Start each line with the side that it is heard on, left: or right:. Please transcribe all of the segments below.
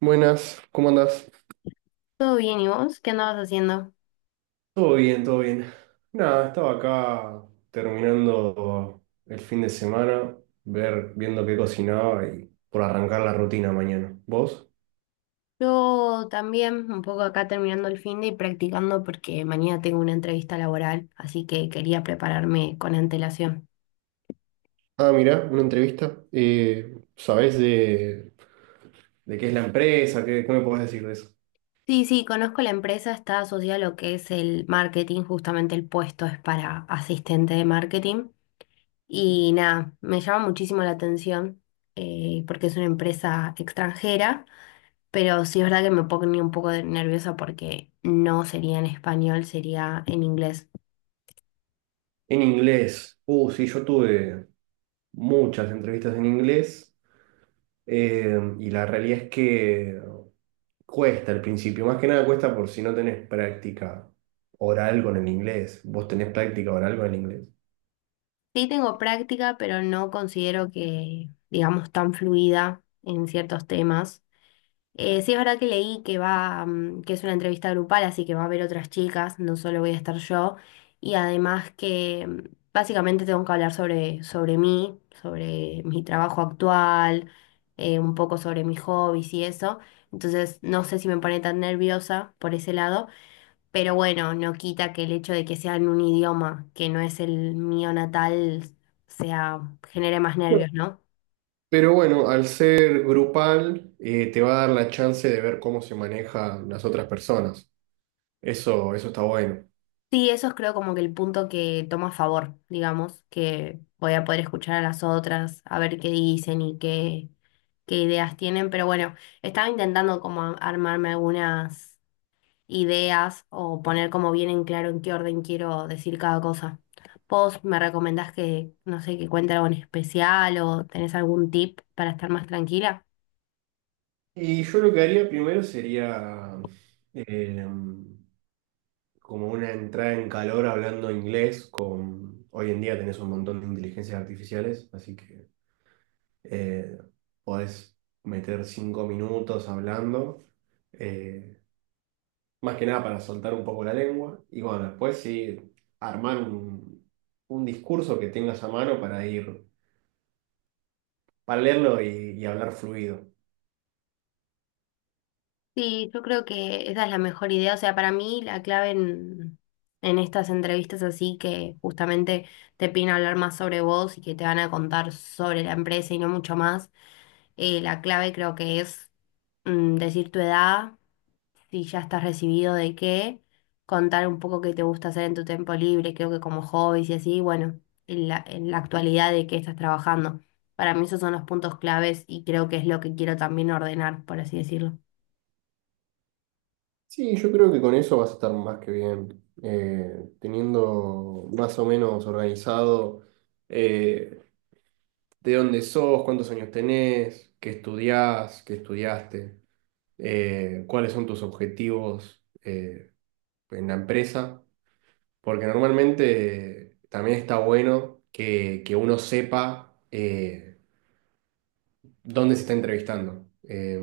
right: Buenas, ¿cómo andás?
left: Todo bien, ¿y vos? ¿Qué andabas haciendo?
right: Todo bien, todo bien. Nada, estaba acá terminando el fin de semana, viendo qué cocinaba y por arrancar la rutina mañana. ¿Vos?
left: Yo también, un poco acá terminando el fin de y practicando porque mañana tengo una entrevista laboral, así que quería prepararme con antelación.
right: Ah, mirá, una entrevista. ¿Sabés de...? ¿De qué es la empresa? ¿Qué me podés decir de eso?
left: Sí, sí, conozco la empresa, está asociada a lo que es el marketing, justamente el puesto es para asistente de marketing. Y nada, me llama muchísimo la atención porque es una empresa extranjera, pero sí es verdad que me pone un poco nerviosa porque no sería en español, sería en inglés.
right: En inglés. Sí, yo tuve muchas entrevistas en inglés, y la realidad es que cuesta al principio, más que nada cuesta por si no tenés práctica oral con el inglés. ¿Vos tenés práctica oral con el inglés?
left: Sí tengo práctica, pero no considero que, digamos, tan fluida en ciertos temas. Sí es verdad que leí que va, que es una entrevista grupal, así que va a haber otras chicas, no solo voy a estar yo. Y además que básicamente tengo que hablar sobre mí, sobre mi trabajo actual, un poco sobre mis hobbies y eso. Entonces no sé si me pone tan nerviosa por ese lado. Pero bueno, no quita que el hecho de que sea en un idioma que no es el mío natal sea, genere más
right: No.
left: nervios, ¿no?
right: Pero bueno, al ser grupal, te va a dar la chance de ver cómo se manejan las otras personas. Eso está bueno.
left: Sí, eso es creo como que el punto que toma a favor, digamos, que voy a poder escuchar a las otras, a ver qué dicen qué ideas tienen. Pero bueno, estaba intentando como armarme algunas ideas o poner como bien en claro en qué orden quiero decir cada cosa. ¿Vos me recomendás que, no sé, que cuente algo en especial o tenés algún tip para estar más tranquila?
right: Y yo lo que haría primero sería eh, como una entrada en calor hablando inglés con... Hoy en día tenés un montón de inteligencias artificiales, así que Eh, podés meter 5 minutos hablando, eh, más que nada para soltar un poco la lengua. Y bueno, después sí, armar un discurso que tengas a mano para ir, para leerlo y hablar fluido.
left: Sí, yo creo que esa es la mejor idea. O sea, para mí la clave en estas entrevistas así que justamente te piden hablar más sobre vos y que te van a contar sobre la empresa y no mucho más, la clave creo que es decir tu edad si ya estás recibido de qué, contar un poco qué te gusta hacer en tu tiempo libre, creo que como hobbies y así, bueno, en la actualidad de qué estás trabajando. Para mí esos son los puntos claves y creo que es lo que quiero también ordenar, por así decirlo.
right: Sí, yo creo que con eso vas a estar más que bien, teniendo más o menos organizado eh, de dónde sos, cuántos años tenés, qué estudiás, qué estudiaste, cuáles son tus objetivos en la empresa, porque normalmente también está bueno que uno sepa dónde se está entrevistando.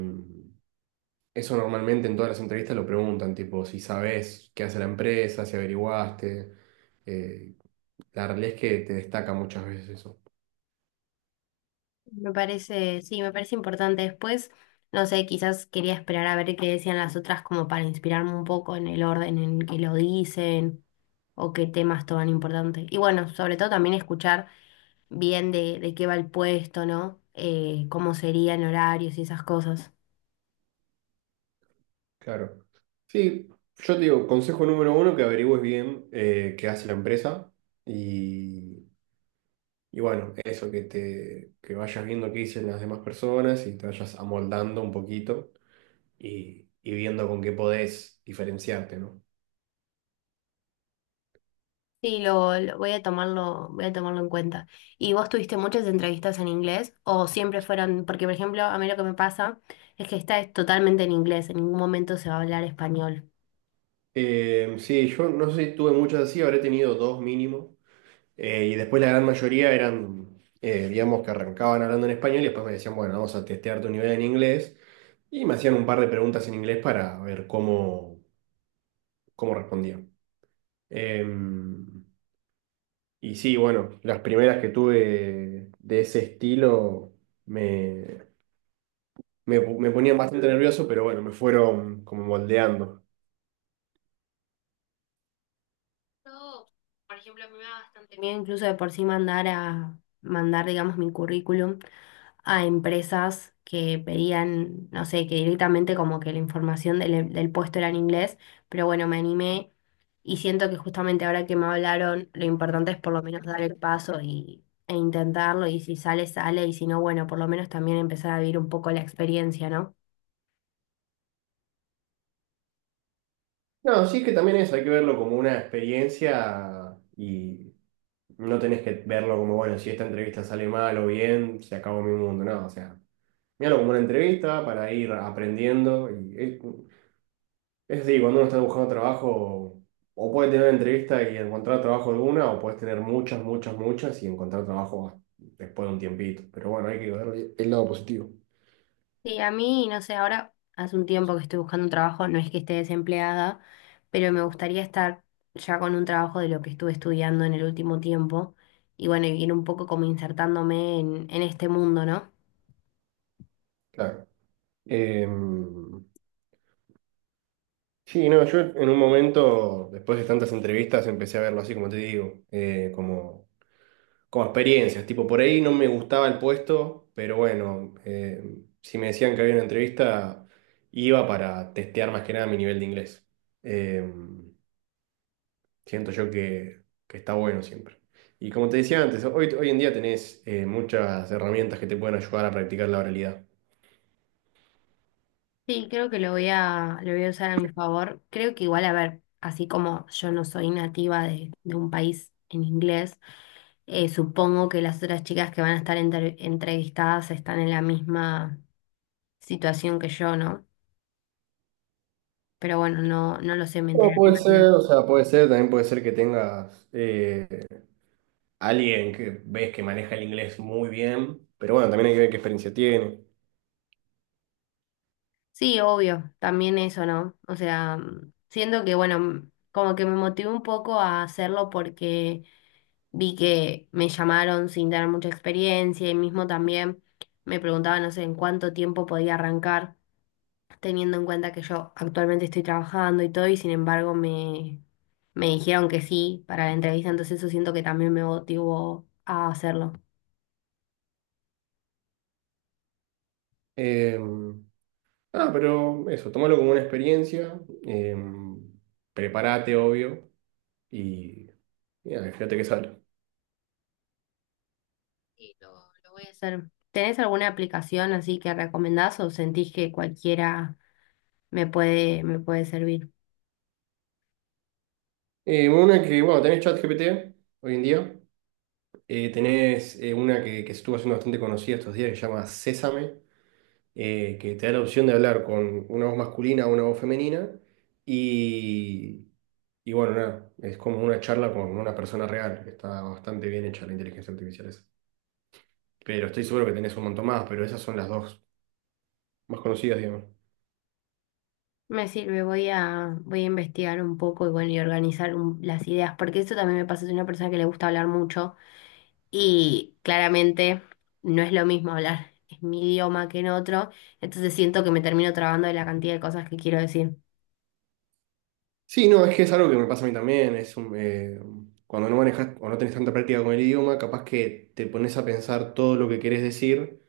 right: Eso normalmente en todas las entrevistas lo preguntan, tipo, si sabes qué hace la empresa, si averiguaste. Eh, la realidad es que te destaca muchas veces eso.
left: Me parece, sí, me parece importante. Después, no sé, quizás quería esperar a ver qué decían las otras como para inspirarme un poco en el orden en que lo dicen o qué temas toman importante. Y bueno, sobre todo también escuchar bien de qué va el puesto, ¿no? Cómo serían horarios y esas cosas.
right: Claro. Sí, yo te digo, consejo número uno, que averigües bien, qué hace la empresa. y Y bueno, eso, que te que vayas viendo qué dicen las demás personas y te vayas amoldando un poquito y viendo con qué podés diferenciarte, ¿no?
left: Sí, voy a tomarlo en cuenta. ¿Y vos tuviste muchas entrevistas en inglés o siempre fueron, porque por ejemplo, a mí lo que me pasa es que esta es totalmente en inglés, en ningún momento se va a hablar español.
right: Sí, yo no sé si tuve muchas así, habré tenido dos mínimo. Y después la gran mayoría eran, digamos, que arrancaban hablando en español y después me decían, bueno, vamos a testear tu nivel en inglés. Y me hacían un par de preguntas en inglés para ver cómo, cómo respondía. Em, Y sí, bueno, las primeras que tuve de ese estilo me, me ponían bastante nervioso, pero bueno, me fueron como moldeando.
left: Yo, por ejemplo, me da bastante miedo incluso de por sí mandar, digamos, mi currículum a empresas que pedían, no sé, que directamente como que la información del puesto era en inglés, pero bueno, me animé y siento que justamente ahora que me hablaron, lo importante es por lo menos dar el paso e intentarlo y si sale, sale y si no, bueno, por lo menos también empezar a vivir un poco la experiencia, ¿no?
right: No, sí es que también eso, hay que verlo como una experiencia y no tenés que verlo como, bueno, si esta entrevista sale mal o bien, se acabó mi mundo, no, o sea, míralo como una entrevista para ir aprendiendo es decir, cuando uno está buscando trabajo, o puede tener una entrevista y encontrar trabajo alguna, o puedes tener muchas, muchas, muchas y encontrar trabajo después de un tiempito. Pero bueno, hay que ver el lado positivo.
left: Sí, a mí, no sé, ahora hace un tiempo que estoy buscando un trabajo, no es que esté desempleada, pero me gustaría estar ya con un trabajo de lo que estuve estudiando en el último tiempo y bueno, y ir un poco como insertándome en este mundo, ¿no?
right: Claro. Em, sí, no, yo en un momento, después de tantas entrevistas, empecé a verlo así como te digo, como experiencias. Tipo, por ahí no me gustaba el puesto, pero bueno, si me decían que había una entrevista, iba para testear más que nada mi nivel de inglés. Em, Siento yo que está bueno siempre. Y como te decía antes, hoy en día tenés, muchas herramientas que te pueden ayudar a practicar la oralidad.
left: Sí, creo que lo voy a usar a mi favor. Creo que igual, a ver, así como yo no soy nativa de un país en inglés, supongo que las otras chicas que van a estar entrevistadas están en la misma situación que yo, ¿no? Pero bueno, no lo sé, me
right: Pero
left: enteraré
right: puede
left: mañana.
right: ser, o sea, puede ser, también puede ser que tengas, alguien que ves que maneja el inglés muy bien, pero bueno, también hay que ver qué experiencia tiene.
left: Sí, obvio, también eso, ¿no? O sea, siento que, bueno, como que me motivó un poco a hacerlo porque vi que me llamaron sin dar mucha experiencia y mismo también me preguntaban, no sé, en cuánto tiempo podía arrancar, teniendo en cuenta que yo actualmente estoy trabajando y todo, y sin embargo me dijeron que sí para la entrevista, entonces eso siento que también me motivó a hacerlo.
right: Eh, pero eso, tomalo como una experiencia, eh, prepárate, obvio, y mira, fíjate qué sale.
left: Sí, lo voy a hacer. ¿Tenés alguna aplicación así que recomendás o sentís que cualquiera me puede servir?
right: Una que, bueno, tenés ChatGPT hoy en día. Tenés, una que estuvo haciendo bastante conocida estos días que se llama Sésame, que te da la opción de hablar con una voz masculina o una voz femenina. Y, y bueno, nada, es como una charla con una persona real. Está bastante bien hecha la inteligencia artificial esa. Pero estoy seguro que tenés un montón más, pero esas son las dos más conocidas, digamos.
left: Me sirve, voy a investigar un poco y bueno, y organizar las ideas, porque eso también me pasa, soy una persona que le gusta hablar mucho y claramente no es lo mismo hablar en mi idioma que en otro, entonces siento que me termino trabando de la cantidad de cosas que quiero decir.
right: Sí, no, es que es algo que me pasa a mí también. Cuando no manejas o no tenés tanta práctica con el idioma, capaz que te pones a pensar todo lo que querés decir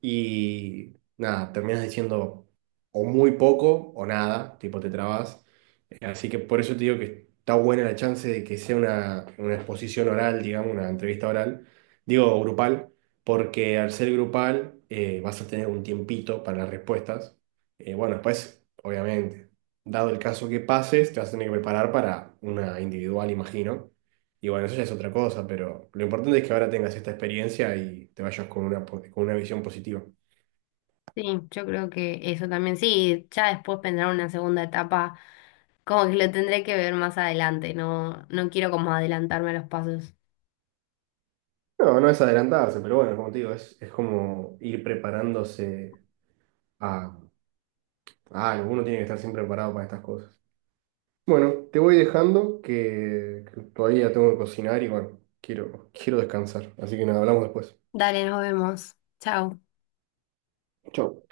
right: y nada, terminas diciendo o muy poco o nada, tipo te trabas. Así que por eso te digo que está buena la chance de que sea una exposición oral, digamos, una entrevista oral, digo grupal, porque al ser grupal, vas a tener un tiempito para las respuestas. Bueno, después, obviamente, dado el caso que pases, te vas a tener que preparar para una individual, imagino. Y bueno, eso ya es otra cosa, pero lo importante es que ahora tengas esta experiencia y te vayas con con una visión positiva.
left: Sí, yo creo que eso también, sí, ya después vendrá una segunda etapa. Como que lo tendré que ver más adelante, no quiero como adelantarme a los pasos.
right: No, no es adelantarse, pero bueno, como te digo, es como ir preparándose a, a algo. Uno tiene que estar siempre preparado para estas cosas. Bueno, te voy dejando que todavía tengo que cocinar y bueno, quiero descansar. Así que nada, hablamos después.
left: Dale, nos vemos. Chao.
right: Chau.